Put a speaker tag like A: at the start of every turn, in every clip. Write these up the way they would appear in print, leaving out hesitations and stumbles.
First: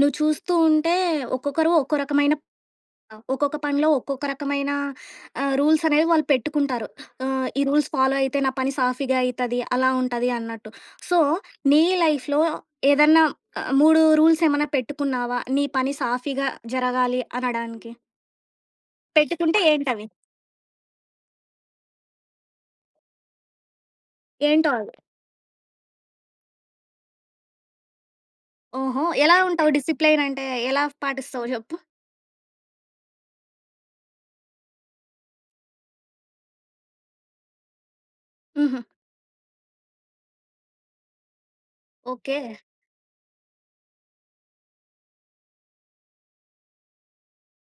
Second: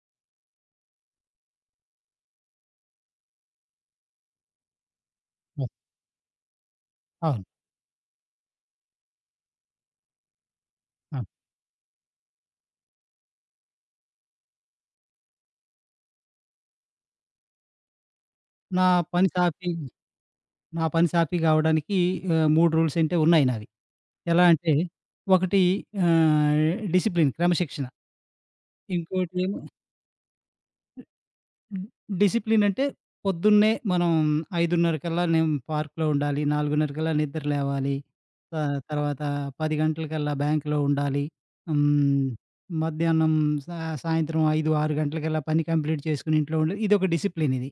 A: నువ్వు చూస్తూ ఉంటే ఒక్కొక్కరు ఒక్కో రకమైన ఒక్కొక్క పనిలో ఒక్కొక్క రకమైన
B: హ్మ్.
A: రూల్స్ అనేవి వాళ్ళు పెట్టుకుంటారు.
B: అవును.
A: ఈ రూల్స్ ఫాలో అయితే నా పని సాఫీగా అయితది. అలా ఉంటది అన్నట్టు. సో,
B: అవును.
A: నీ లైఫ్‌లో ఏదన్నా 3 రూల్స్ ఏమన్నా పెట్టుకున్నావా? నీ పని సాఫీగా జరగాలి అనడానికి.
B: నా పని
A: పెట్టుకుంటే
B: సాఫీ
A: ఏంటవి?
B: నా పని సాఫీగా అవ్వడానికి 3 రూల్స్ అంటే ఉన్నాయి నావి. ఎలా
A: ఏంటో
B: అంటే
A: అవి?
B: ఒకటి ఆహ్, డిసిప్లిన్, క్రమశిక్షణ.
A: ఓహో! ఎలా
B: ఇంకోటేమో
A: ఉంటావు డిసిప్లైన్ అంటే ఎలా పాటిస్తావు జెప్పు?
B: డిసిప్లిన్ అంటే పొద్దున్నే మనం 5:30 కల్లా నేను పార్క్‌లో ఉండాలి. 4:30 కల్లా నిద్ర లేవాలి. త
A: హుహు.
B: తర్వాత 10 గంటలకల్లా బ్యాంక్‌లో ఉండాలి. హ్మ్.
A: ఓకే.
B: మధ్యాహ్నం, సా సాయంత్రం 5, 6 గంటలకల్లా పని కంప్లీట్ చేసుకొని ఇంట్లో ఉండి ఇదొక డిసిప్లిన్ ఇది.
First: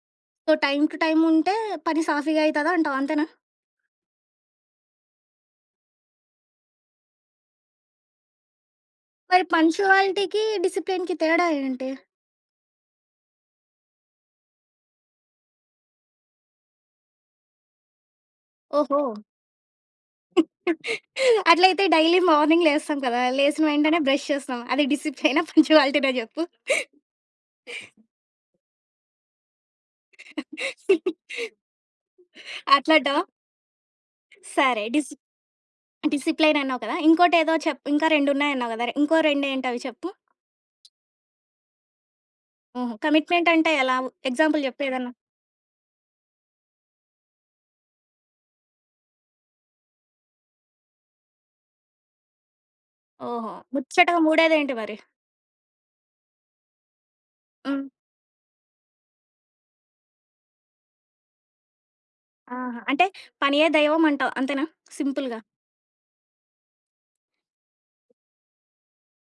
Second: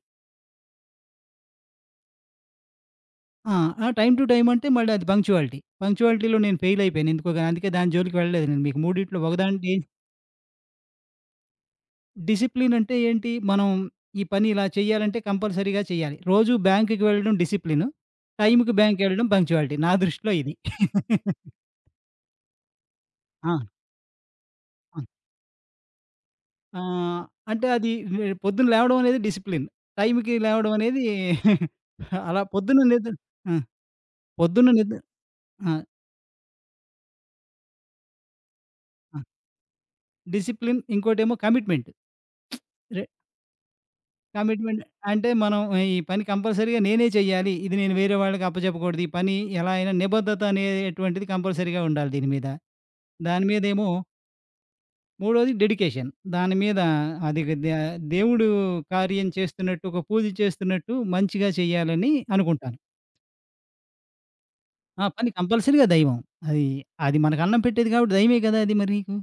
A: సో, టైమ్ టు టైమ్ ఉంటే పని సాఫీగా అయితదంటావు అంతేనా?
B: ఆ! ఆ! టైమ్ టు టైమ్ అంటే మళ్ళీ అది పంక్చువాలిటీ. పంక్చువాలిటీలో నేను ఫెయిల్ అయిపోయాను ఎందుకో గాని. అందుకే దాని జోలికి వెళ్ళలేదు నేను. మీకు మూడిట్లో
A: మరి
B: ఒకదాంటి
A: పంక్చువాలిటీకి, డిసిప్లిన్‌కి తేడా ఏంటి?
B: డిసిప్లిన్ అంటే ఏంటి? మనం ఈ పని ఇలా చేయాలంటే కంపల్సరీగా చేయాలి. రోజు బ్యాంక్‌కి వెళ్ళడం డిసిప్లిన్. టైమ్‌కి
A: ఓహో!
B: బ్యాంక్‌కెళ్ళడం పంక్చువాలిటీ. నా దృష్టిలో ఇది.
A: అట్లయితే డైలీ మార్నింగ్ లేస్తాం కదా!
B: ఆ!
A: లేసిన వెంటనే బ్రష్ చేస్తాం. అది
B: అవును.
A: డిసిప్లైనా పంక్చువాలిటీనా జెప్పు?
B: ఆహ్, అంటే అది పొద్దున లేవడం అనేది డిసిప్లిన్. టైమ్‌కి లేవడం అనేది అలా పొద్దున్న నిద్ర.
A: అట్లంటావా?
B: ఆ! పొద్దున్న
A: సరే.
B: నిద్ర.
A: డిసి
B: ఆ!
A: డిసిప్లైన్ అన్నావు కదా! ఇంకోటేదో చెప్ ఇంకా 2 ఉన్నాయన్నావు కదా! ఇంకో
B: ఆ!
A: 2 ఏంటవి చెప్పు?
B: Discipline, commitment.
A: ఓహో!
B: రె
A: కమిట్మెంట్ అంటే ఎలా? ఎగ్జాంపుల్
B: కమిట్మెంట్
A: జెప్పు ఏదన్నా?
B: అంటే మనం ఈ పని కంపల్సరీగా నేనే చెయ్యాలి. ఇది నేను వేరే వాళ్ళకి అప్పజెప్పకూడదు. ఈ పని ఎలా అయినా నిబద్ధత అనేటువంటిది కంపల్సరీగా ఉండాలి దీని మీద. దాని
A: ఓహో!
B: మీదేమో
A: ముచ్చటగా మూడేదేంటి మరి?
B: మూడోది డెడికేషన్. దాని మీద అది
A: హ్మ్.
B: దేవుడు కార్యం చేస్తున్నట్టు, ఒక పూజ చేస్తున్నట్టు మంచిగా చేయాలని అనుకుంటాను.
A: ఆహా! అంటే పనియే దైవం అంటావు అంతేనా?
B: ఆ! పని
A: సింపుల్‌గా.
B: కంపల్సరీగా దైవం. అది, అది మనకు అన్నం పెట్టేది కాబట్టి దైవమే కదా! అది మరి నీకు.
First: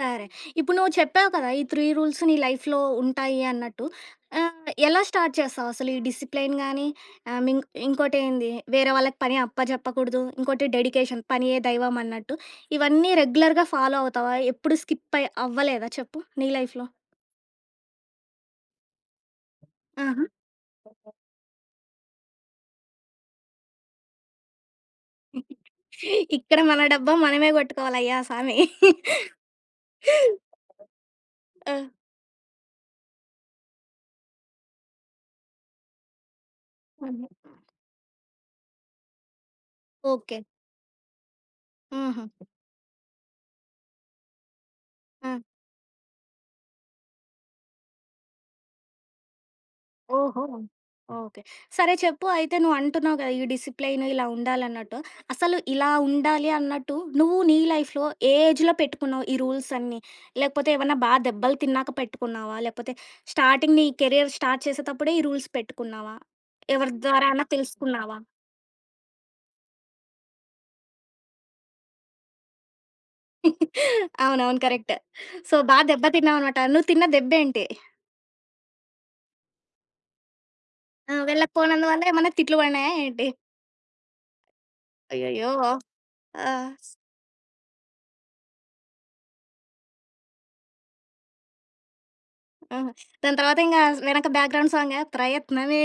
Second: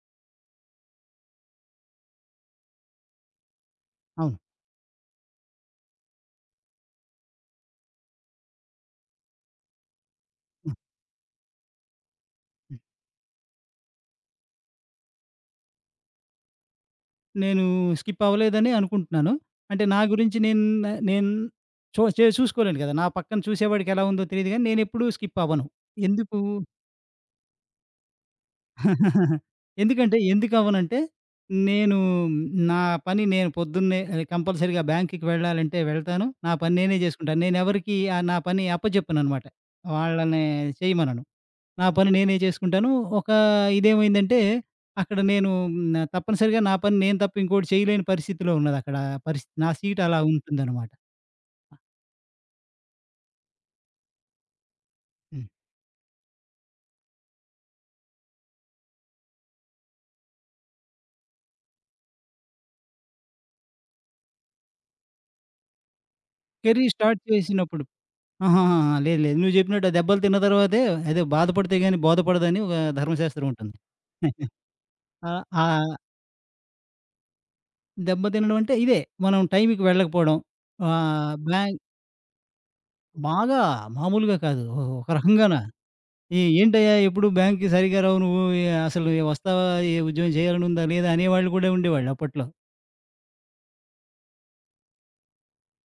A: సరే. ఇప్పుడు నువ్వు చెప్పావు కదా! ఈ 3 రూల్స్ నీ లైఫ్‌లో ఉంటాయి అన్నట్టు.
B: అవును.
A: ఎలా స్టార్ట్ చేస్తావు అసలు ఈ డిసిప్లైన్ గాని, ఆహ్, మింగ్ ఇంకోటేంది వేరే వాళ్ళకి పని అప్పజెప్పకూడదు. ఇంకోటి
B: హ్మ్.
A: డెడికేషన్ పనియే దైవం అన్నట్టు. ఇవన్నీ రెగ్యులర్‌గా ఫాలో అవుతావా? ఎప్పుడు స్కిప్ అయి అవ్వలేదా చెప్పు నీ లైఫ్‌లో?
B: నేను స్కిప్ అవ్వలేదని అనుకుంటున్నాను. అంటే నా
A: ఆహా!
B: గురించి నేను నేను చో చే చూసుకోలేను కదా! నా పక్కన చూసేవాడికి ఎలా ఉందో తెలీదు గానీ, నేనెప్పుడూ స్కిప్ అవ్వను. ఎందుకు
A: ఇక్కడ మన డబ్బా మనమే కొట్టుకోవాలయ్యా సామి!
B: ఎందుకవ్వనంటే,
A: ఆ!
B: నేను నా పని నేను పొద్దున్నే కంపల్సరీగా బ్యాంక్‌కి వెళ్ళాలంటే వెళ్తాను. నా పని నేనే జేసుకుంటాను. నేనెవరికీ నా పని అప్పజెప్పననమాట.
A: ఓకే.
B: వాళ్ళని చేయమనను. నా పని
A: హుహు.
B: నేనే చేసుకుంటాను. ఒక ఇదేమైందంటే, అక్కడ
A: ఆ!
B: నేను తప్పనిసరిగా నా పని నేను తప్ప ఇంకోటి చేయలేని పరిస్థితిలో ఉన్నదక్కడ. పరిస్థితి నా సీట్ అలా
A: ఓహో!
B: ఉంటుందనమాట.
A: ఓకే. సరే చెప్పు అయితే నువ్వంటున్నావు గదా! ఈ డిసిప్లెయిన్ ఇలా ఉండాలన్నట్టు.
B: హ్మ్.
A: అసలు ఇలా ఉండాలి అన్నట్టు నువ్వు నీ లైఫ్‌లో ఏ ఏజ్‌లో పెట్టుకున్నావు ఈ రూల్స్ అన్నీ? లేకపోతే ఏమన్నా దెబ్బలు తిన్నాక పెట్టుకున్నావా? లేకపోతే స్టార్టింగ్ నీ కెరియర్ స్టార్ట్ చేసేటప్పుడే ఈ రూల్స్ పెట్టుకున్నావా? ఎవరి
B: కెరీర్ స్టార్ట్
A: ద్వారా అన్నా
B: చేసినప్పుడు
A: తెలుసుకున్నావా?
B: ఆహాహాహా! లేదు, లేదు. నువ్వు జెప్పినట్టు ఆ దెబ్బలు తిన్న తర్వాతే అదే బాధపడితే గాని బోధపడదని ఒక ధర్మశాస్త్రం ఉంటుంది.
A: అవునవును. కరెక్ట్.
B: ఆ!
A: సో,
B: ఆ
A: దెబ్బ తిన్నావనమాట. నువ్వు తిన్న దెబ్బేంటి?
B: దెబ్బ తినడం అంటే ఇదే. మనం టైంకి వెళ్ళకపోవడం.
A: ఆ!
B: ఆహ్, బ్లాంక్
A: వెళ్ళకపోనందువల్ల ఏమన్నా తిట్లు పడినాయా ఏంటి?
B: బాగా మామూలుగా కాదు. ఓహ్! ఒక
A: అయ్యయ్యో!
B: రకంగాన "ఏ
A: ఆ!
B: ఏంటయ్యా! ఎప్పుడు బ్యాంక్‌కి సరిగ్గా రావు నువ్వు. ఏ అసలు ఏ వస్తావా? ఏ ఉద్యోగం చేయాలని ఉందా? లేదా?" అనేవాళ్ళు కూడా ఉండేవాళ్ళు అప్పట్లో.
A: ఆహా! దాని తర్వాత ఇంగ వెనక బ్యాక్‌గ్రౌండ్ సాంగా 'ప్రయత్నమే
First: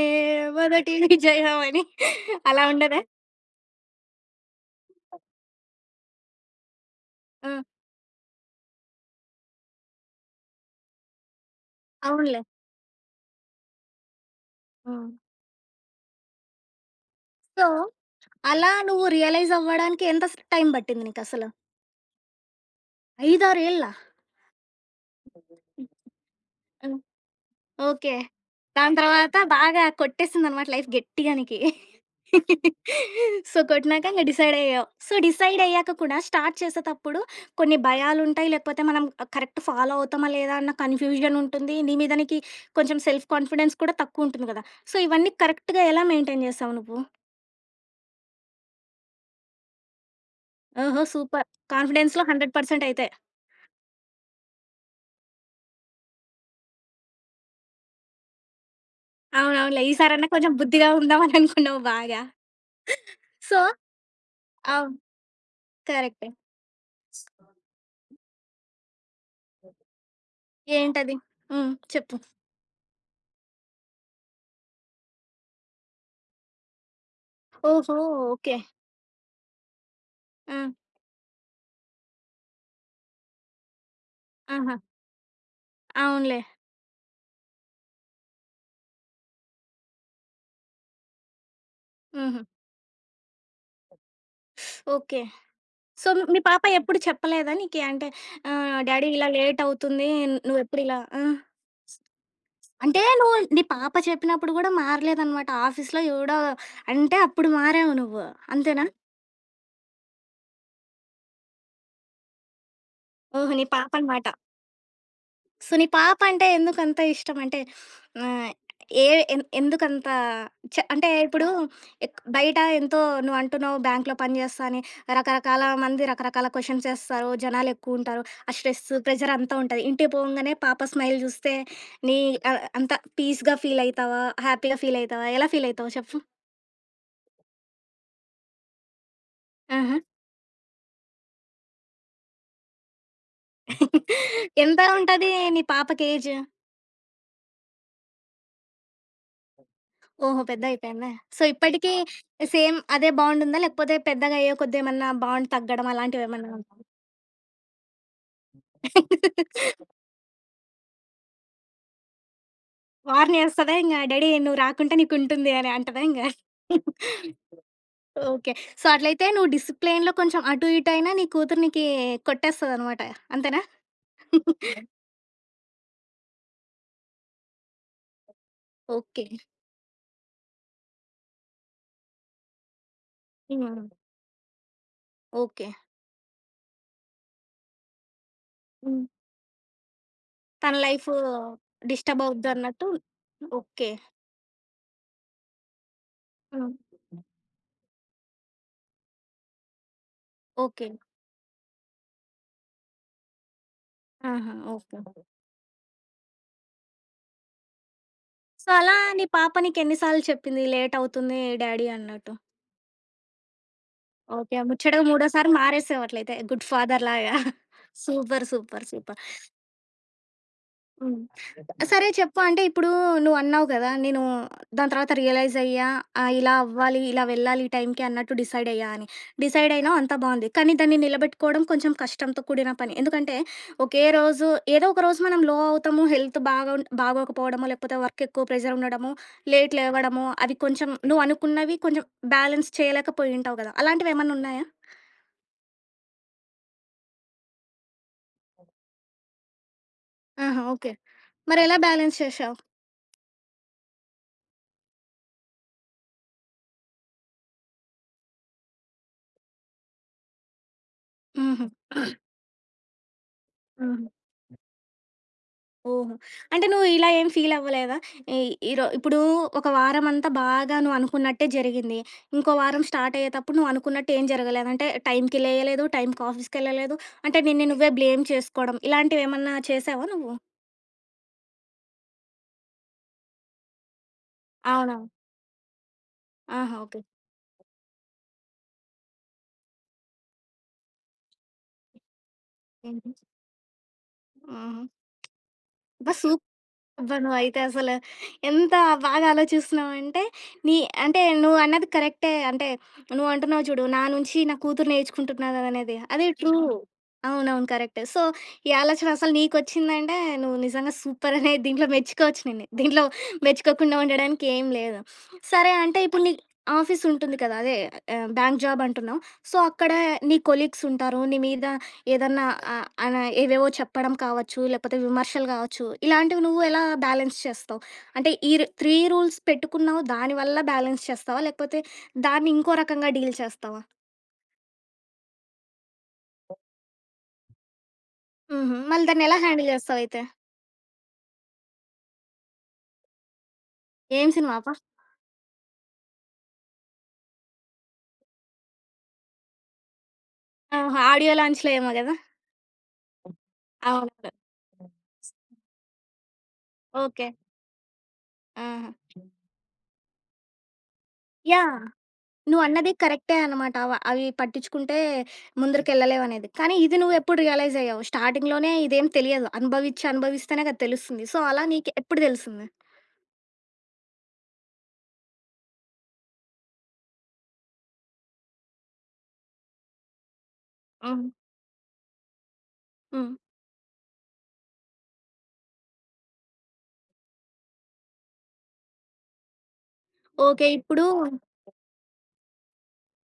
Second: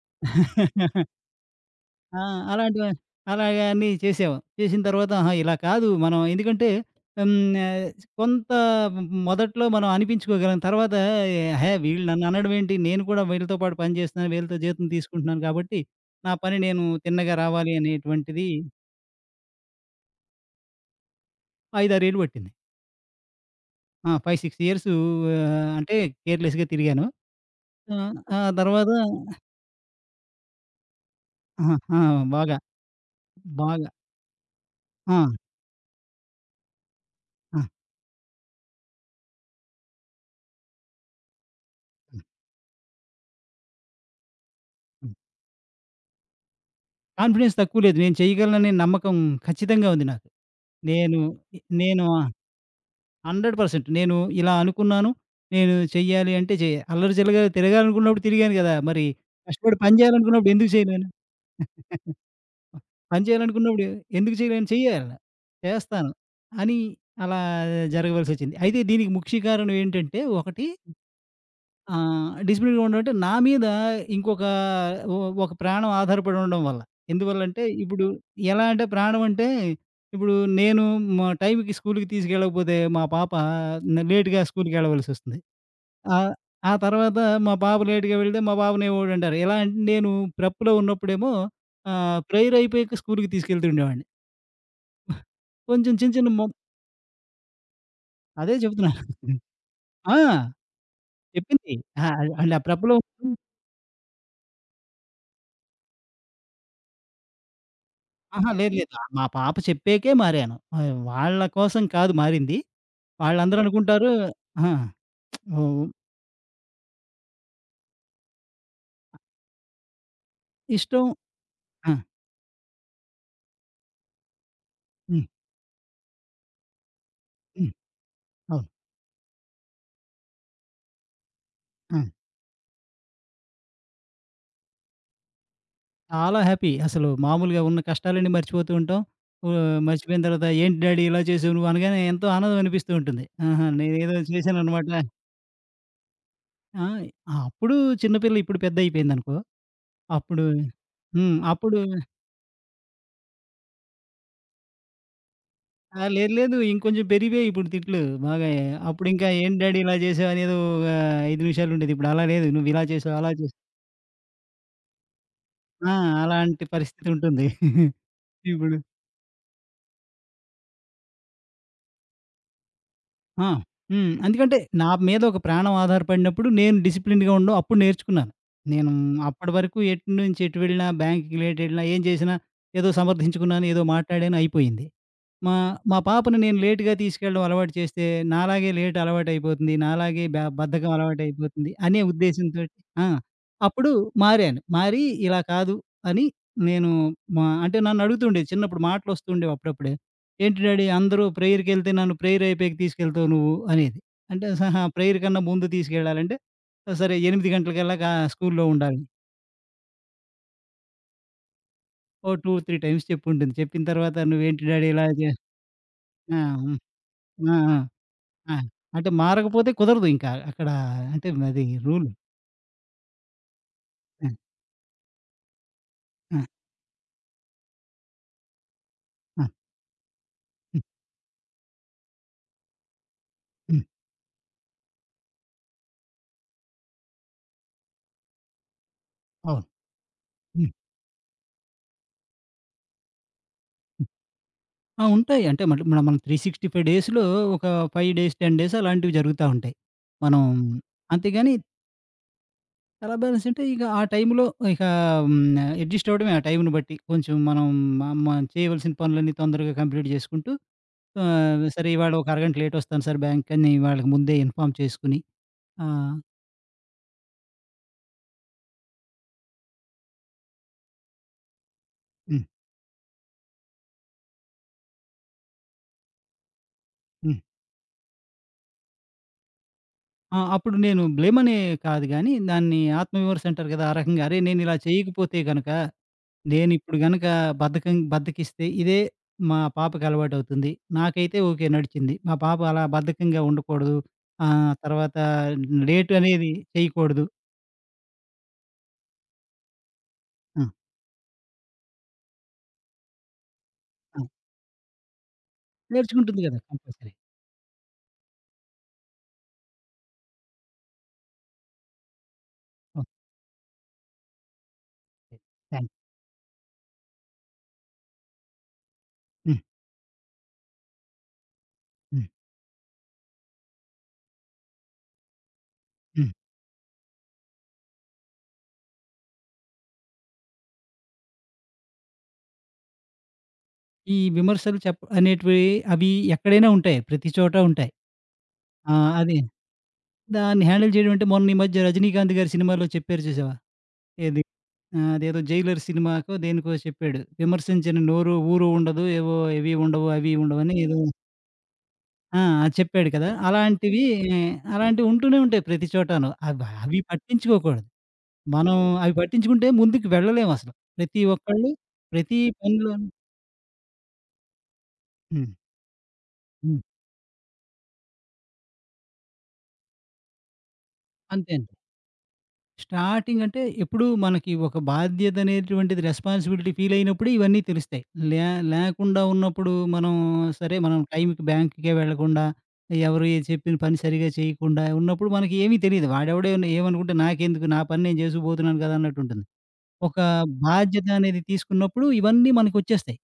A: మొదటి విజయం' అని
B: ఆ!
A: అలా
B: అలాంటివ
A: ఉండేదా?
B: అలాగ అన్నీ చేసేవాం. చేసిన తర్వాత ఆహా! ఇలా కాదు మనం ఎందుకంటే. హ్మ్.
A: ఆ!
B: ఆహ్, కొంత మొదట్లో మనం అనిపించుకోగలం. తర్వాత ఏ, హే! వీళ్ళు నన్ను
A: అవునులే.
B: అనడం ఏంటి? నేను కూడా వీళ్ళతో పాటు పని చేస్తున్నాను. వీళ్ళతో జీతం
A: హ్మ్.
B: తీసుకుంటున్నాను కాబట్టి నా పని నేను తిన్నగా
A: సో,
B: రావాలి అనేటువంటిది
A: అలా నువ్వు రియలైజ్ అవ్వడానికి ఎంత టైం పట్టింది నీకసలు?
B: 5, 6 ఏళ్ళు పట్టింది.
A: 5, 6 ఏళ్ళా?
B: ఆ! 5, 6 ఇయర్స్ అంటే కేర్‌లెస్‌గా తిరిగాను. ఆ!
A: ఓకే.
B: ఆ తర్వాత
A: దాని తర్వాత బాగా కొట్టేసిందనమాట లైఫ్ గట్టిగా నీకి.
B: అహా! ఆ! బాగా,
A: సో,
B: బాగా.
A: కొట్టినాక ఇంక డిసైడ్ అయ్యావు. సో,
B: ఆ!
A: డిసైడ్ అయ్యాక కూడా స్టార్ట్ చేసేతప్పుడు
B: ఆ!
A: కొన్ని భయాలుంటాయి. లేకపోతే మనం కరెక్ట్ ఫాలో అవుతామా లేదా అన్న కన్‌ఫ్యూజన్ ఉంటుంది. నీ మీద నీకి కొంచెం సెల్ఫ్ కాన్ఫిడెన్స్ కూడా తక్కువుంటుంది కదా! సో,
B: హ్మ్.
A: ఇవన్నీ కరెక్ట్‌గా ఎలా మెయింటైన్ చేసావు నువ్వు?
B: కాన్ఫిడెన్స్ తక్కువ లేదు. నేను చేయగలననే నమ్మకం ఖచ్చితంగా ఉంది నాకు.
A: ఓహో!
B: నేను
A: సూపర్.
B: నేను ఆ!
A: కాన్ఫిడెన్స్‌లో 100% అయితే.
B: 100% నేను ఇలా అనుకున్నాను. నేను చెయ్యాలి అంటే చేయ అల్లరి చిల్లరగా తిరగాలనుకున్నప్పుడు తిరిగాను గదా! మరి కష్టపడి
A: అవునవునులే.
B: పని
A: ఈసారన్నా కొంచెం
B: చేయాలనుకున్నప్పుడు ఎందుకు
A: బుద్ధిగా
B: చేయలేను?
A: ఉందాం అని అనుకున్నావు బాగా.
B: పని
A: సో,
B: చేయాలనుకున్నప్పుడు ఎందుకు చేయలేను?
A: అవును.
B: చెయ్యాల. చేస్తాను
A: కరెక్టే.
B: అని అలా జరగవలసొచ్చింది. అయితే దీనికి ముఖ్య కారణం ఏంటంటే ఒకటి,
A: ఏంటది? హ్మ్.
B: ఆ!
A: చెప్పు.
B: డిసిప్లిన్‌గా ఉండడం అంటే నా మీద ఇంకొక ఒ ఒక ప్రాణం ఆధారపడి ఉండడం వల్ల. ఎందువల్లంటే
A: ఓహో!
B: ఇప్పుడు
A: ఓకే.
B: ఎలా అంటే ప్రాణం అంటే ఇప్పుడు
A: ఆ!
B: నేను మా టైంకి స్కూలుకి తీసుకెళ్ళకపోతే మా పాప లేట్‌గా
A: ఆహా!
B: స్కూలుకెళ్ళవలసొస్తుంది. ఆహ్,
A: అవునులే.
B: ఆ తర్వాత మా పాప లేట్‌గా వెళ్తే మా బాబుని ఏవోడంటారు. ఎలా అంటే నేను ప్రెప్‌లో ఉన్నప్పుడేమో,
A: హుహు.
B: ప్రేయర్ అయిపోయాక స్కూలుకి తీసుకెళ్తుండేవాడిని.
A: ఓకే.
B: కొంచెం
A: సో,
B: చిన్న చిన్న
A: మీ
B: మొ
A: పాప ఎప్పుడు చెప్పలేదా నీకి? అంటే
B: అదే చెప్తున్నాను.
A: డాడీ ఇలా లేట్ అవుతుంది.
B: ఆ!
A: నువ్వెప్పుడు ఇలా ఆ!
B: చెప్పింది. ఆ! అంటే ఆ ప్రెప్‌లో.
A: అంటే నువ్వు నీ పాప చెప్పినప్పుడు గూడా మారలేదనమాట. ఆఫీస్‌లో ఎవడో అంటే అప్పుడు మారావు నువ్వు.
B: అహా! లేదు
A: అంతేనా?
B: లేదు. మా పాప చెప్పాకే మారాను. వాళ్ళ కోసం కాదు మారింది.
A: ఓహో!
B: వాళ్ళందరూ
A: నీ
B: అనుకుంటారు.
A: పాపనమాట.
B: ఆ!
A: సో,
B: ఓహ్!
A: నీ పాప అంటే ఎందుకంత ఇష్టం? అంటే ఆహ్, ఏ ఎన్ ఎందుకంత చ
B: ఇష్టం.
A: అంటే ఇప్పుడు
B: ఆ!
A: బయట ఎంతో నువ్వు అంటున్నావు బ్యాంక్‌లో పని చేస్తా అని.
B: హ్మ్.
A: రకరకాల మంది రకరకాల క్వెషన్స్ ఏస్తారు.
B: హ్మ్.
A: జనాలెక్కువుంటారు. ఆ
B: అవును.
A: స్ట్రెస్, ప్రెషర్ అంతా ఉంటది. ఇంటికి పోవంగానే పాప స్మైల్ చూస్తే
B: ఆ!
A: నీ అంత పీస్‌గా ఫీల్ అయితావా? హ్యాపీగా ఫీల్ అయితావా? ఎలా ఫీల్ అయితావు చెప్పు?
B: చాలా హ్యాపీ. అసలు మామూలుగా ఉన్న కష్టాలన్నీ మర్చిపోతూ ఉంటాం.
A: ఆహా!
B: మర్చిపోయిన తర్వాత ఏంటి డ్యాడీ ఇలా చేసావు నువ్వు అనగానే ఎంతో ఆనందం అనిపిస్తూ ఉంటుంది. ఆహా! నేనేదో
A: ఎంత
B: చేశాననమాట.
A: ఉంటది నీ పాపకి ఏజ్?
B: ఆ! అప్పుడు చిన్నపిల్ల ఇప్పుడు పెద్ద అయిపోయిందనుకో.
A: ఓహో!
B: అప్పుడు.
A: పెద్దయిపోయిందా?
B: హ్మ్.
A: సో,
B: అప్పుడు.
A: ఇప్పటికి సేమ్ అదే బాండుందా? లేకపోతే పెద్దగా అయ్యే కొద్దీ ఏమన్నా బాండ్ తగ్గడం
B: ఆ! లేదు,
A: అలాంటివేమన్నా
B: లేదు.
A: ఉన్నాయా?
B: ఇంకొంచెం పెరిగిపోయాయి ఇప్పుడు తిట్లు బాగా. అప్పుడు ఇంకా "ఏంటి డాడీ ఇలా చేసావు" అనేదో ఒక 5 నిమిషాలు ఉండేది. ఇప్పుడు అలా లేదు. "నువ్వు ఇలా చేసావు, అలా
A: వార్న్
B: చేసావు".
A: చేస్తదా ఇంగ డాడీ నువ్వు రాకుంటే నీకుంటుంది అని
B: ఆ!
A: అంటదా ఇంగ?
B: అలాంటి పరిస్థితి ఉంటుంది.
A: ఓకే.
B: ఇప్పుడు.
A: సో, అట్లయితే నువ్వు డిసిప్లైన్‌లో కొంచెం అటు ఇటు అయినా నీ కూతురు నీకీ కొట్టేస్తదనమాట.
B: ఆ!
A: అంతేనా?
B: హ్మ్. ఎందుకంటే నా మీద ఒక ప్రాణం ఆధారపడినప్పుడు నేను డిసిప్లిన్‌గా ఉండడం అప్పుడు నేర్చుకున్నాను. నేను
A: ఓకే.
B: అప్పటి వరకు ఎటు నుంచి ఎటు వెళ్ళినా, బ్యాంక్‌కి లేట్ వెళ్ళినా, ఏం చేసినా ఏదో సమర్థించుకున్నాను, ఏదో
A: హ్మ్.
B: మాట్లాడాను అయిపోయింది. మా
A: ఓకే.
B: మా పాపను నేను లేట్‌గా తీసుకెళ్ళడం అలవాటు చేస్తే నాలాగే లేట్
A: హ్మ్.
B: అలవాటయిపోతుంది. నాలాగే
A: తన
B: బద్ధకం
A: లైఫు
B: అలవాటయిపోతుంది అనే
A: డిస్టర్బ్
B: ఉద్దేశ్యంతోటి,
A: అవుద్దన్నట్టు
B: ఆ!
A: ఓకే.
B: అప్పుడు మారాను. మారి ఇలా కాదు అని
A: హ్మ్.
B: నేను మా అంటే నన్ను అడుగుతుండేది చిన్నప్పుడు మాటలొస్తుండేవి అప్పుడప్పుడే. ఏంటి డాడీ
A: ఓకే.
B: అందరూ ప్రేయర్‌కెళ్తే నన్ను ప్రేయర్ అయిపోయాక తీసుకెళ్తావు నువ్వు అనేది. అంటే
A: ఆహా!
B: అహా!
A: ఓకే.
B: ప్రేయర్ కన్నా ముందు తీసుకెళ్ళాలంటే, సరే 8 గంటలకల్లా స్కూల్‌లో
A: సో, అలా
B: ఉండాలి.
A: నీ పాప నీకెన్ని సార్లు చెప్పింది లేట్ అవుతుంది డాడీ
B: ఓ
A: అన్నట్టు?
B: 2, 3 టైమ్స్ చెప్పుంటుంది. చెప్పిన తర్వాత
A: ఓకే.
B: నువ్వేంటి డాడీ
A: ముచ్చటగా
B: ఇలా చే
A: మూడోసారి మారేసావు అట్లయితే
B: ఆ!
A: గుడ్
B: హ్మ్.
A: ఫాదర్ లాగా.
B: ఆ! ఆ!
A: సూపర్.
B: ఆ!
A: సూపర్.
B: అంటే
A: సూపర్.
B: మారకపోతే కుదరదు ఇంకా అక్కడ.
A: హ్మ్.
B: అంటే అది
A: సరే
B: రూల్.
A: చెప్పు అంటే ఇప్పుడు నువ్వన్నావు కదా! నేను
B: ఆ!
A: దాని తర్వాత రియలైజ్ అయ్యా.
B: ఆ!
A: ఇలా అవ్వాలి, ఇలా వెళ్ళాలి ఈ టైంకి అన్నట్టు డిసైడ్ అయ్యా అని.
B: ఆ!
A: డిసైడ్ అయినావు అంతా బావుంది. కానీ
B: హ్మ్.
A: దాన్ని నిలబెట్టుకోవడం కొంచెం కష్టంతో కూడిన పని. ఎందుకంటే
B: హ్మ్.
A: ఒకే రోజు ఏదో ఒక రోజు మనం లో అవుతాము. హెల్త్ బాగా బాగోకపోవడమో, లేకపోతే వర్క్ ఎక్కువ ప్రెషర్ ఉండడమో,
B: అవును.
A: లేట్ లేవడమో అవి
B: హ్మ్.
A: కొంచెం నువ్వు అనుకున్నవి కొంచెం బ్యాలెన్స్ చేయలేకపోయి ఉంటావు కదా!
B: హ్మ్.
A: అలాంటివేమన్నా ఉన్నాయా?
B: ఆ! ఉంటాయి. అంటే మళ్ళీ మనం 365 డేస్‌లో ఒక 5 డేస్, 10 డేస్ అలాంటివి జరుగుతా ఉంటాయి. మనం
A: ఆహా! ఓకే.
B: అంతేగాని
A: మరెలా బ్యాలెన్స్ చేశావు?
B: ఎలా బ్యాలెన్స్ అంటే ఇక ఆ టైంలో ఇక, హ్మ్, అడ్జస్ట్ అవ్వడమే ఆ టైంని బట్టి. కొంచెం మనం మనం చేయవలసిన పనులన్నీ తొందరగా కంప్లీట్ చేసుకుంటూ
A: హుహు.
B: సరే ఇవాళ ఒక అరగంట లేట్ వస్తాను సార్ బ్యాంక్‌కని
A: హ్మ్.
B: వాళ్ళకి ముందే ఇన్ఫార్మ్ చేసుకొని.
A: ఓహో!
B: ఆహ్,
A: అంటే నువ్వు ఇలా ఏం ఫీల్ అవ్వలేదా? ఈ ఈరో ఇప్పుడు ఒక వారమంతా బాగా నువ్వు అనుకున్నట్టే జరిగింది.
B: హ్మ్.
A: ఇంకో వారం స్టార్ట్ అయ్యేతప్పుడు నువ్వు అనుకున్నట్టు ఏం జరగలేదు. అంటే టైంకి లేయలేదు, టైంకి ఆఫీస్‌కెళ్ళలేదు.
B: హ్మ్.
A: అంటే నిన్ను నువ్వే బ్లేమ్ చేసుకోవడం ఇలాంటివేమన్నా చేసావా నువ్వు?
B: ఆ! అప్పుడు నేను కాదు గానీ దాన్ని ఆత్మవిమర్శ అంటారు కదా! ఆ రకంగా అరే! నేనిలా
A: అవునా?
B: చేయకపోతే గనక
A: ఆహా!
B: నేనిప్పుడు
A: ఓకే.
B: గనక బద్ధకిస్తే ఇదే మా పాపకి అలవాటవుతుంది. నాకైతే ఓకే నడిచింది. మా పాప అలా
A: హుహు.
B: బద్ధకంగా ఉండకూడదు.
A: ఆహా!
B: తర్వాత లేట్
A: అబ్బా!
B: అనేది
A: అబ్బా!
B: చేయకూడదు.
A: నువ్వయితే అసలు ఎంత బాగా ఆలోచిస్తున్నావంటే,
B: ఆ!
A: నీ అంటే నువ్వు అన్నది కరెక్టే. అంటే నువ్వు అంటున్నావు చూడు, నా
B: ఆ!
A: నుంచి నా కూతురు నేర్చుకుంటున్నదనేది. అది
B: నేర్చుకుంటుంది
A: ట్రూ.
B: గదా! కంపల్సరీ.
A: అవునవును. కరెక్టే. సో, ఈ ఆలోచన అసలు నీకొచ్చిందంటే నువ్వు నిజంగా సూపర్ అనే దీంట్లో మెచ్చుకోవచ్చు నిన్ను. దీంట్లో
B: ఓకే.
A: మెచ్చుకోకుండా ఉండడానికి ఏం లేదు. సరే
B: థాంక్స్.
A: అంటే ఇప్పుడు నీ ఆఫీస్ ఉంటుంది కదా! అదే బ్యాంక్ జాబ్ అంటున్నావు. సో,
B: హ్మ్.
A: అక్కడ నీ కొలీగ్స్ ఉంటారు. నీ మీద
B: హ్మ్.
A: ఏదన్నా ఆయన ఏవేవో చెప్పడం కావచ్చు, లేకపోతే విమర్శలు కావచ్చు.
B: హ్మ్.
A: ఇలాంటివి నువ్వు ఎలా బ్యాలెన్స్ చేస్తావు? అంటే ఈ 3 రూల్స్ పెట్టుకున్నావు దానివల్ల బ్యాలెన్స్ చేస్తావా? లేకపోతే దాన్ని ఇంకో రకంగా డీల్ చేస్తావా?
B: ఈ విమర్శలు అనేటివి అవి ఎక్కడైనా ఉంటాయి. ప్రతి చోట ఉంటాయి.
A: హుహు.
B: ఆ!
A: మళ్ళీ దాన్ని ఎలా
B: అది
A: హ్యాండిల్ చేస్తావయితే?
B: దాన్ని హ్యాండిల్ చేయడం అంటే మొన్న ఈ మధ్య 'రజనీకాంత్' గారి సినిమాలో చెప్పారు చూసావా?
A: ఏం
B: ఏది
A: సినిమా అబ్బా?
B: ఆ! అదేదో 'జైలర్' సినిమాకో దేనికో చెప్పాడు. విమర్శించని నోరు ఊరు ఉండదు. ఏవో ఇవి ఉండవు, అవి ఉండవని ఏదో
A: ఆహా! 'ఆడియో లాంచ్‌లో' ఏమో గదా!
B: ఆ! అది చెప్పాడు కదా! అలాంటివి
A: అవునవును.
B: అలాంటివి ఉంటూనే ఉంటాయి ప్రతి చోటాను. అవి అవి
A: ఓకే.
B: పట్టించుకోకూడదు. మనం
A: ఆహా!
B: అవి పట్టించుకుంటే ముందుకు వెళ్ళలేమసలు. ప్రతి ఒక్కళ్ళు
A: యాహ్!
B: ప్రతి
A: నువ్వన్నది
B: పనిలోను.
A: కరెక్టే అనమాట. అవి పట్టించుకుంటే
B: హ్మ్.
A: ముందరికెళ్ళలేవనేది. కానీ
B: హ్మ్.
A: ఇది నువ్వెప్పుడు రియలైజ్ అయ్యావు? స్టార్టింగ్‌లోనే ఇదేం తెలియదు. అనుభవిచ్చి అనుభవిస్తేనే కదా తెలుస్తుంది. సో,
B: అంతే
A: అలా
B: అండి.
A: నీకు ఎప్పుడు తెలిసింది?
B: స్టార్టింగ్ అంటే ఎప్పుడు మనకి ఒక బాధ్యత అనేటువంటిది రెస్పాన్సిబిలిటీ ఫీల్ అయినప్పుడు ఇవన్నీ తెలుస్తాయి. లే లేకుండా ఉన్నప్పుడు మనం సరే మనం
A: హ్మ్.
B: టైంకి బ్యాంక్‌కే వెళ్ళకుండా, ఎవరు
A: హ్మ్.
B: ఏది చెప్పిన పని సరిగ్గా చేయకుండా ఉన్నప్పుడు మనకి ఏమీ తెలీదు. వాడెవడో ఏమనుకుంటే నాకెందుకు నా పని నేను చేసుకుపోతున్నాను కదా! అన్నట్టుంటుంది. ఒక
A: ఓకే. ఇప్పుడు
B: బాధ్యత అనేది తీసుకున్నప్పుడు ఇవన్నీ మనకొచ్చేస్తాయి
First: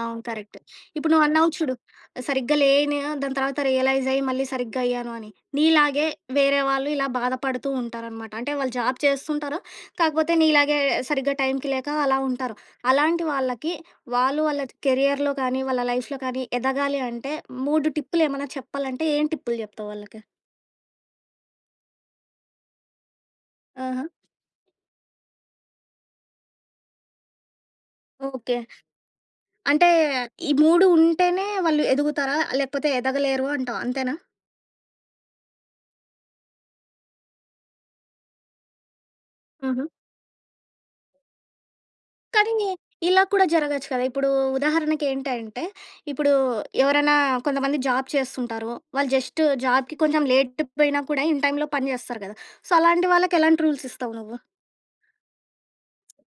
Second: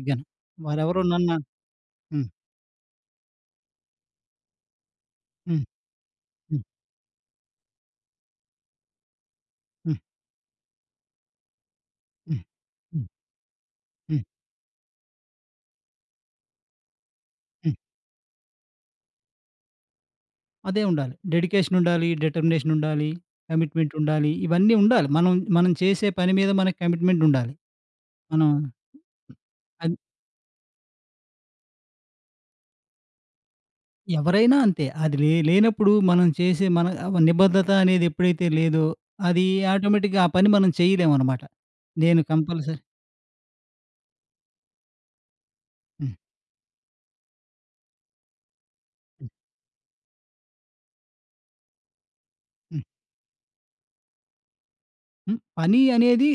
A: అవును. కరెక్ట్.
B: వారెవరో
A: ఇప్పుడు
B: నన్ను.
A: నువ్వన్నావు చూడు.
B: హ్మ్.
A: సరిగ్గా లేను దాని తర్వాత రియలైజ్ అయ్యి మళ్ళీ సరిగ్గా అయ్యాను అని.
B: హ్మ్.
A: నీలాగే వేరే
B: హ్మ్.
A: వాళ్ళు ఇలా బాధపడుతూ ఉంటారనమాట. అంటే వాళ్ళు జాబ్ చేస్తుంటారు.
B: హ్మ్.
A: కాకపోతే నీలాగే సరిగ్గా టైంకి లేక అలా
B: హ్మ్.
A: ఉంటారు.
B: హ్మ్.
A: అలాంటి వాళ్ళకి
B: హ్మ్.
A: వాళ్ళు వాళ్ళ కెరియర్‌లో కానీ, వాళ్ళ లైఫ్‌లో కానీ ఎదగాలి అంటే
B: హ్మ్.
A: 3 టిప్పులేమన్నా చెప్పాలంటే ఏం టిప్పులు చెప్తావు వాళ్ళకి?
B: అదే ఉండాలి. డెడికేషన్ ఉండాలి, డిటర్మినేషన్ ఉండాలి, కమిట్మెంట్
A: ఆహా!
B: ఉండాలి. ఇవన్నీ ఉండాలి. మనం మనం చేసే పని మీద మనకు కమిట్మెంట్ ఉండాలి. మనం
A: ఓకే. అంటే
B: అది
A: ఈ 3 ఉంటేనే వాళ్ళు ఎదుగుతారా? లేకపోతే ఎదగలేరు అంటావు. అంతేనా?
B: ఎవరైనా అంతే. అది లేనప్పుడు మనం చేసే మన నిబద్ధత అనేది ఎప్పుడైతే లేదో అది
A: హుహు.
B: ఆటోమేటిక్‌గా ఆ పని మనం చేయలేమనమాట. నేను
A: కానీ
B: కంపల్సరీ.
A: ఇలా కూడా జరగొచ్చు కదా! ఇప్పుడు ఉదాహరణకేంటంటే,
B: హ్మ్.
A: ఇప్పుడు ఎవరైనా కొంతమంది జాబ్ చేస్తుంటారు. వాళ్ళు
B: హ్మ్.
A: జస్ట్ జాబ్‌కి కొంచెం లేట్ పోయినా కూడా ఇన్ టైమ్‌లో పని జేస్తారు గదా! సో,
B: హ్మ్.
A: అలాంటి వాళ్ళకి ఎలాంటి రూల్స్ ఇస్తావు నువ్వు?
B: హ్మ్. పని అనేది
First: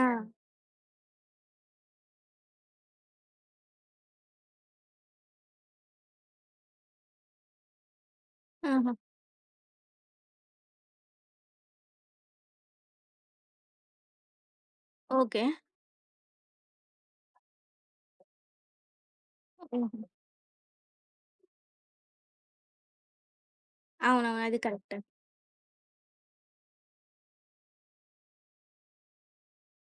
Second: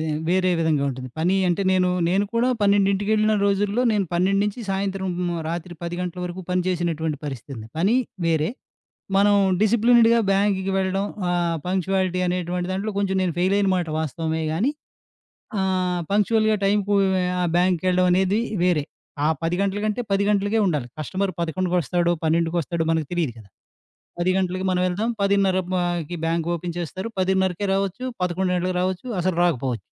A: ఆ!
B: వేరే విధంగా ఉంటుంది. పని అంటే నేను నేను కూడా 12కి వెళ్ళిన రోజుల్లో నేను 12 నుంచి సాయంత్రం రాత్రి 10 గంటల వరకు పని చేసినటువంటి పరిస్థితి ఉంది. పని వేరే.
A: ఆహా!
B: మనం డిసిప్లిన్డ్‌గా బ్యాంక్‌కి వెళ్ళడం పంక్చువాలిటీ అనేటువంటి దాంట్లో కొంచెం నేను ఫెయిల్ అయిన మాట వాస్తవమే గానీ,
A: ఓకే.
B: పంక్చువల్‌గా టైంకు ఆ బ్యాంక్‌కెళ్ళడం అనేది వేరే. ఆ 10 గంటల
A: హుహు.
B: కంటే 10 గంటలకే ఉండాలి. కస్టమర్ 11:00కొస్తాడో, 12:00కొస్తాడో మనకు తెలీదు కదా! 10
A: అవునవును. అది
B: గంటలకి మనం
A: కరెక్టే.
B: వెళ్దాం. 10:30కి బ్యాంక్ ఓపెన్ చేస్తారు. 10:30కే రావచ్చు. 11 గంటలకు రావచ్చు. అసలు రాకపోవచ్చు.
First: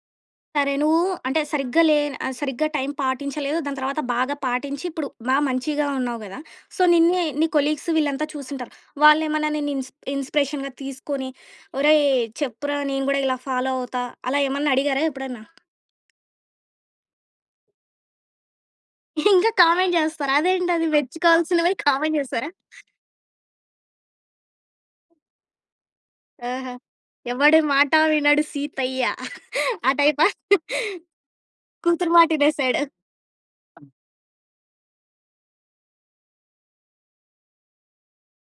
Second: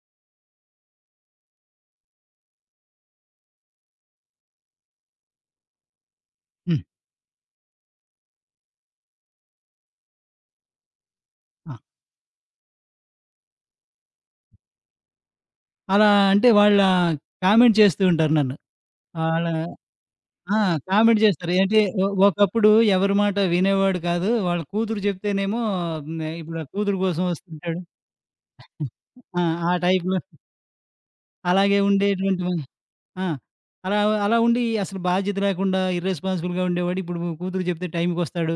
A: సరే. నువ్వు అంటే సరిగ్గా సరిగ్గా టైం పాటించలేదు. దాని తర్వాత బాగా పాటించి ఇప్పుడు మంచిగా ఉన్నావు గదా! సో,
B: హ్మ్.
A: నిన్నే నీ కొలీగ్స్ వీళ్ళంతా చూసుంటారు. వాళ్ళేమన్నా నిన్ను ఇన్స్‌పిరేషన్‌గా తీసుకొని
B: ఆ!
A: "ఒరేయ్! చెప్పురా నేను గూడా ఇలా ఫాలో అవుతా" అలా ఏమన్నా అడిగారా ఎప్పుడన్నా?
B: అలా అంటే కామెంట్ చేస్తూ ఉంటారు నన్ను. ఆళ్ళ
A: ఇంకా కామెంట్ జేస్తారు.
B: ఆ!
A: అదేంటది
B: కామెంట్ చేస్తారు.
A: మెచ్చుకోవాల్సినవి
B: అంటే
A: కామెంట్ జేస్తారా?
B: ఒకప్పుడు ఎవరి మాట వినేవాడు కాదు. వాళ్ళ కూతురు చెప్తేనేమో, హ్మ్, ఇప్పుడు ఆ
A: ఆహా!
B: కూతురు కోసం
A: "ఎవడి
B: వస్తుంటాడు.
A: మాట వినడు సీతయ్య"
B: ఆ! ఆ
A: ఆ
B: టైప్‌లో
A: టైపా?
B: అలాగే
A: కూతురు మాట
B: ఉండేటువంటి వ
A: ఇనేసాడు.
B: ఆ! అలా అలా ఉండి అసలు బాధ్యత లేకుండా ఇర్రెస్పాన్సిబుల్‌గా ఉండేవాడు. ఇప్పుడు కూతురు చెప్తే టైంకొస్తాడు.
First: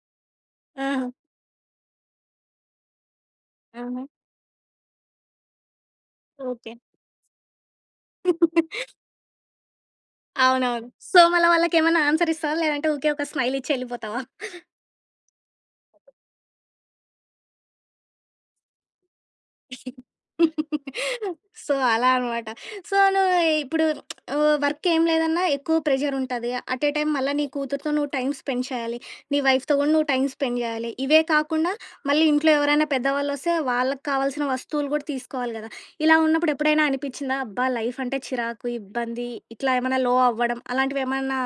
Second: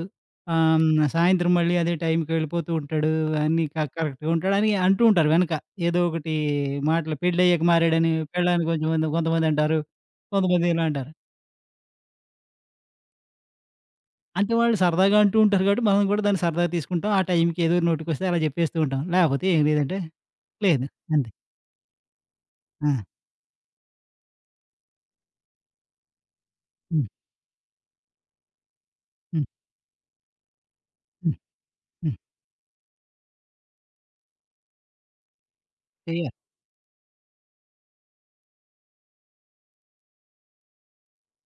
A: ఆహా!
B: సాయంత్రం మళ్ళీ అదే టైంకి వెళ్ళిపోతూ ఉంటాడు. అన్నీ
A: ఆహా!
B: కరెక్ట్‌గా ఉంటాడు అని అంటూ ఉంటారు వెనక. ఏదో ఒకటి
A: ఓకే.
B: మాటలు పెళ్ళయ్యాక మారాడని, పెళ్ళాన్ని కొంచెం కొంతమంది అంటారు. కొంతమంది ఇలా
A: అవునవును.
B: అంటారు.
A: సో, మళ్ళా వాళ్ళకేమన్నా ఆన్సర్ ఇస్తావా? లేదంటే ఊకే ఒక స్మైల్ ఇచ్చి ఎళ్ళిపోతావా?
B: అంటే వాళ్ళు సరదాగా అంటూ ఉంటారు కాబట్టి, మనం కూడా దాన్ని సరదాగా తీసుకుంటాం. ఆ టైంకి ఏదో నోటికొస్తే అలా చెప్పేస్తూ ఉంటాం. లేకపోతే ఏం లేదంటే, లేదు అంతే.
A: సో, అలా అనమాట.
B: ఆ!
A: సో, నువ్వు ఇప్పుడు వర్క్ ఏం లేదన్నా ఎక్కువ ప్రెషర్ ఉంటది. అట్ ఏ
B: హ్మ్.
A: టైమ్ మళ్ళా నీ కూతురుతో నువ్వు టైమ్ స్పెండ్ చేయాలి. నీ
B: హ్మ్.
A: వైఫ్‌తో గూడా నువ్వు టైమ్ స్పెండ్ జేయాలి. ఇవే
B: హ్మ్.
A: కాకుండా
B: హ్మ్.
A: మళ్ళీ ఇంట్లో ఎవరైనా పెద్దవాళ్ళొస్తే వాళ్ళకి కావాల్సిన వస్తువులు గూడా తీసుకోవాలి గదా! ఇలా
B: చెయ్యాలి.
A: ఉన్నప్పుడు ఎప్పుడైనా అనిపిచ్చిందా? అబ్బా! లైఫ్ అంటే చిరాకు, ఇబ్బంది ఇట్లా ఏమన్నా లో అవ్వడం అలాంటివేమన్నా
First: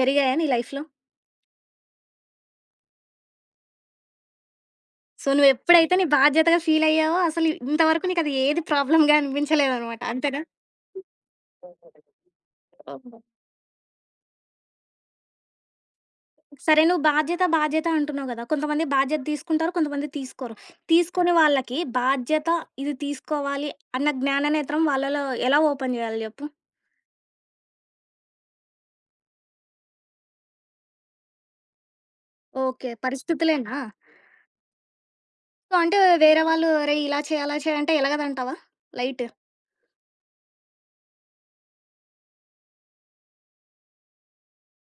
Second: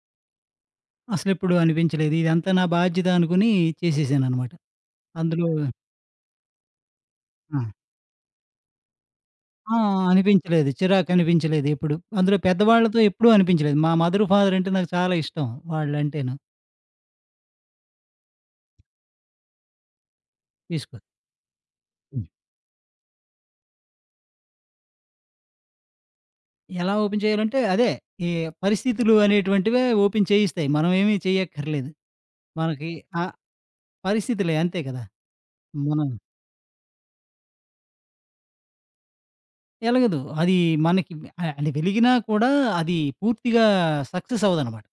A: జరిగాయా నీ లైఫ్‌లో?
B: అసలెప్పుడు అనిపించలేదు. ఇదంతా నా బాధ్యత అనుకుని చేసేసాననమాట.
A: సో,
B: అందులో
A: నువ్వెప్పుడైతే నీ బాధ్యతగా ఫీలయ్యావో అసలు
B: ఆ!
A: ఇంతవరకు నీకది ఏది ప్రాబ్లమ్‌గా
B: ఆ!
A: అనిపించలేదనమాట. అంతేనా?
B: అనిపించలేదు. చిరాకనిపించలేదు ఎప్పుడు. అందులో పెద్దవాళ్ళతో
A: ఓహో!
B: ఎప్పుడూ అనిపించలేదు. మా మదర్, ఫాదర్ అంటే నాకు చాలా ఇష్టం వాళ్ళంటేను.
A: సరే నువ్వు బాధ్యత, బాధ్యత అంటున్నావు గదా! కొంతమంది బాధ్యత తీసుకుంటారు. కొంతమంది తీసుకోరు.
B: తీసుకో
A: తీసుకోని వాళ్ళకి
B: హ్మ్.
A: బాధ్యత ఇది తీసుకోవాలి అన్న జ్ఞాననేత్రం వాళ్ళలో ఎలా ఓపెన్ జేయాలి జెప్పు?
B: ఎలా ఓపెన్ చేయాలంటే అదే, ఈ పరిస్థితులు అనేటువంటివే ఓపెన్ చేయిస్తాయి. మనమేమి చేయక్కర్లేదు.
A: ఓకే.
B: మనకి ఆ
A: పరిస్థితులేనా?
B: పరిస్థితులే అంతే కదా!
A: సో, అంటే
B: మనం
A: వేరే వాళ్ళు "అరేయ్! ఇలా చేయి, అలా చేయి" అంటే ఎలగదంటావా? లైట్.
B: ఎలగదు. అది మనకి అంటే వెలిగినా కూడా అది పూర్తిగా సక్సెస్ అవ్వదనమాట.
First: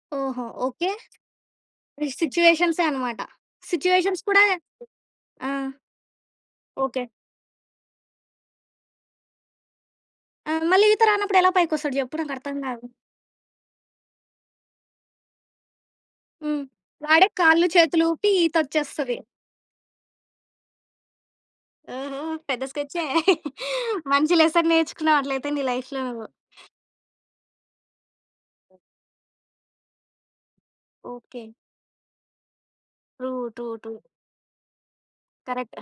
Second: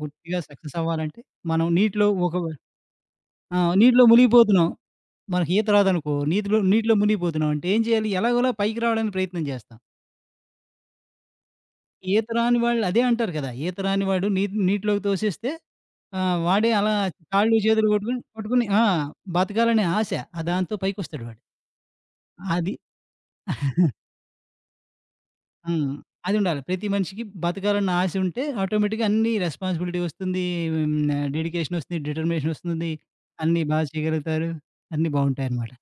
B: పూర్తిగా
A: ఓహో!
B: Success
A: okay.
B: అవ్వాలంటే మనం నీటిలో ఒక
A: సిట్యుయేషన్సే అనమాట.
B: ఆ! నీటిలో
A: సిట్యుయేషన్స్ కూడా
B: మునిగిపోతున్నాం.
A: ఆ!
B: మనకి ఈత రాదనుకో నీటిలో
A: ఓకే.
B: మునిగిపోతున్నాం అంటే ఏం చేయాలి? ఎలాగోలా పైకి రావడానికి ప్రయత్నం చేస్తాం.
A: ఆ! మళ్ళీ ఈత రానప్పుడు ఎలా పైకొస్తాడు జెప్పు?
B: ఈత
A: నాకర్థం
B: రాని వాళ్ళు
A: గాదు.
B: అదే అంటారు కదా! ఈత రాని వాడు నీటిలోకి తోసేస్తే
A: హ్మ్.
B: వాడే అలా
A: వాడే
B: కాళ్ళు
A: కాళ్ళు,
B: చేతులు
A: చేతులు
B: కొట్టుకొని,
A: ఊపి
B: పట్టుకొని ఆ!
A: ఈతొచ్చేస్తది.
B: బతకాలనే ఆశ. ఆ దాంతో పైకొస్తాడు వాడు.
A: ఓహో! పెద్ద
B: అది
A: స్కెచ్చే. మంచి లెసన్ నేర్చుకున్నావు అట్లయితే నీ
B: హ్మ్.
A: లైఫ్‌లో నువ్వు.
B: అదుండాలి. ప్రతి మనిషికి బతకాలన్న ఆశ ఉంటే ఆటోమేటిక్‌గా అన్ని రెస్పాన్సిబిలిటీ వస్తుంది. హ్మ్.
A: ఓకే.
B: డెడికేషన్ వస్తుంది. డిటర్మినేషన్ వస్తుంది.
A: ట్రూ.
B: అన్నీ
A: ట్రూ.
B: బా
A: ట్రూ.
B: చేయగలుగుతారు. అన్నీ బావుంటాయన్నమాట.
A: కరెక్ట్.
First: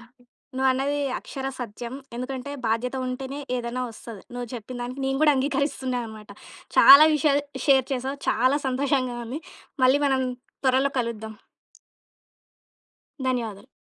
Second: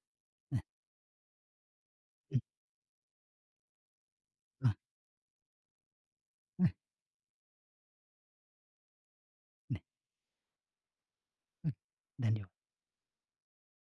B: ఆ!
A: నువ్వన్నది అక్షర సత్యం.
B: హ్మ్.
A: ఎందుకంటే బాధ్యత ఉంటేనే ఏదైనా వస్తది. నువ్వు
B: ఆ!
A: చెప్పిన దానికి నేను గూడా అంగీకరిస్తున్నా అనమాట.
B: ఆ!
A: చాలా విషయాలు షేర్ చేసావు. చాలా సంతోషంగా ఉంది. మళ్ళీ మనం త్వరలో కలుద్దాం.
B: ధన్యవాదాలు.
A: ధన్యవాదాలు.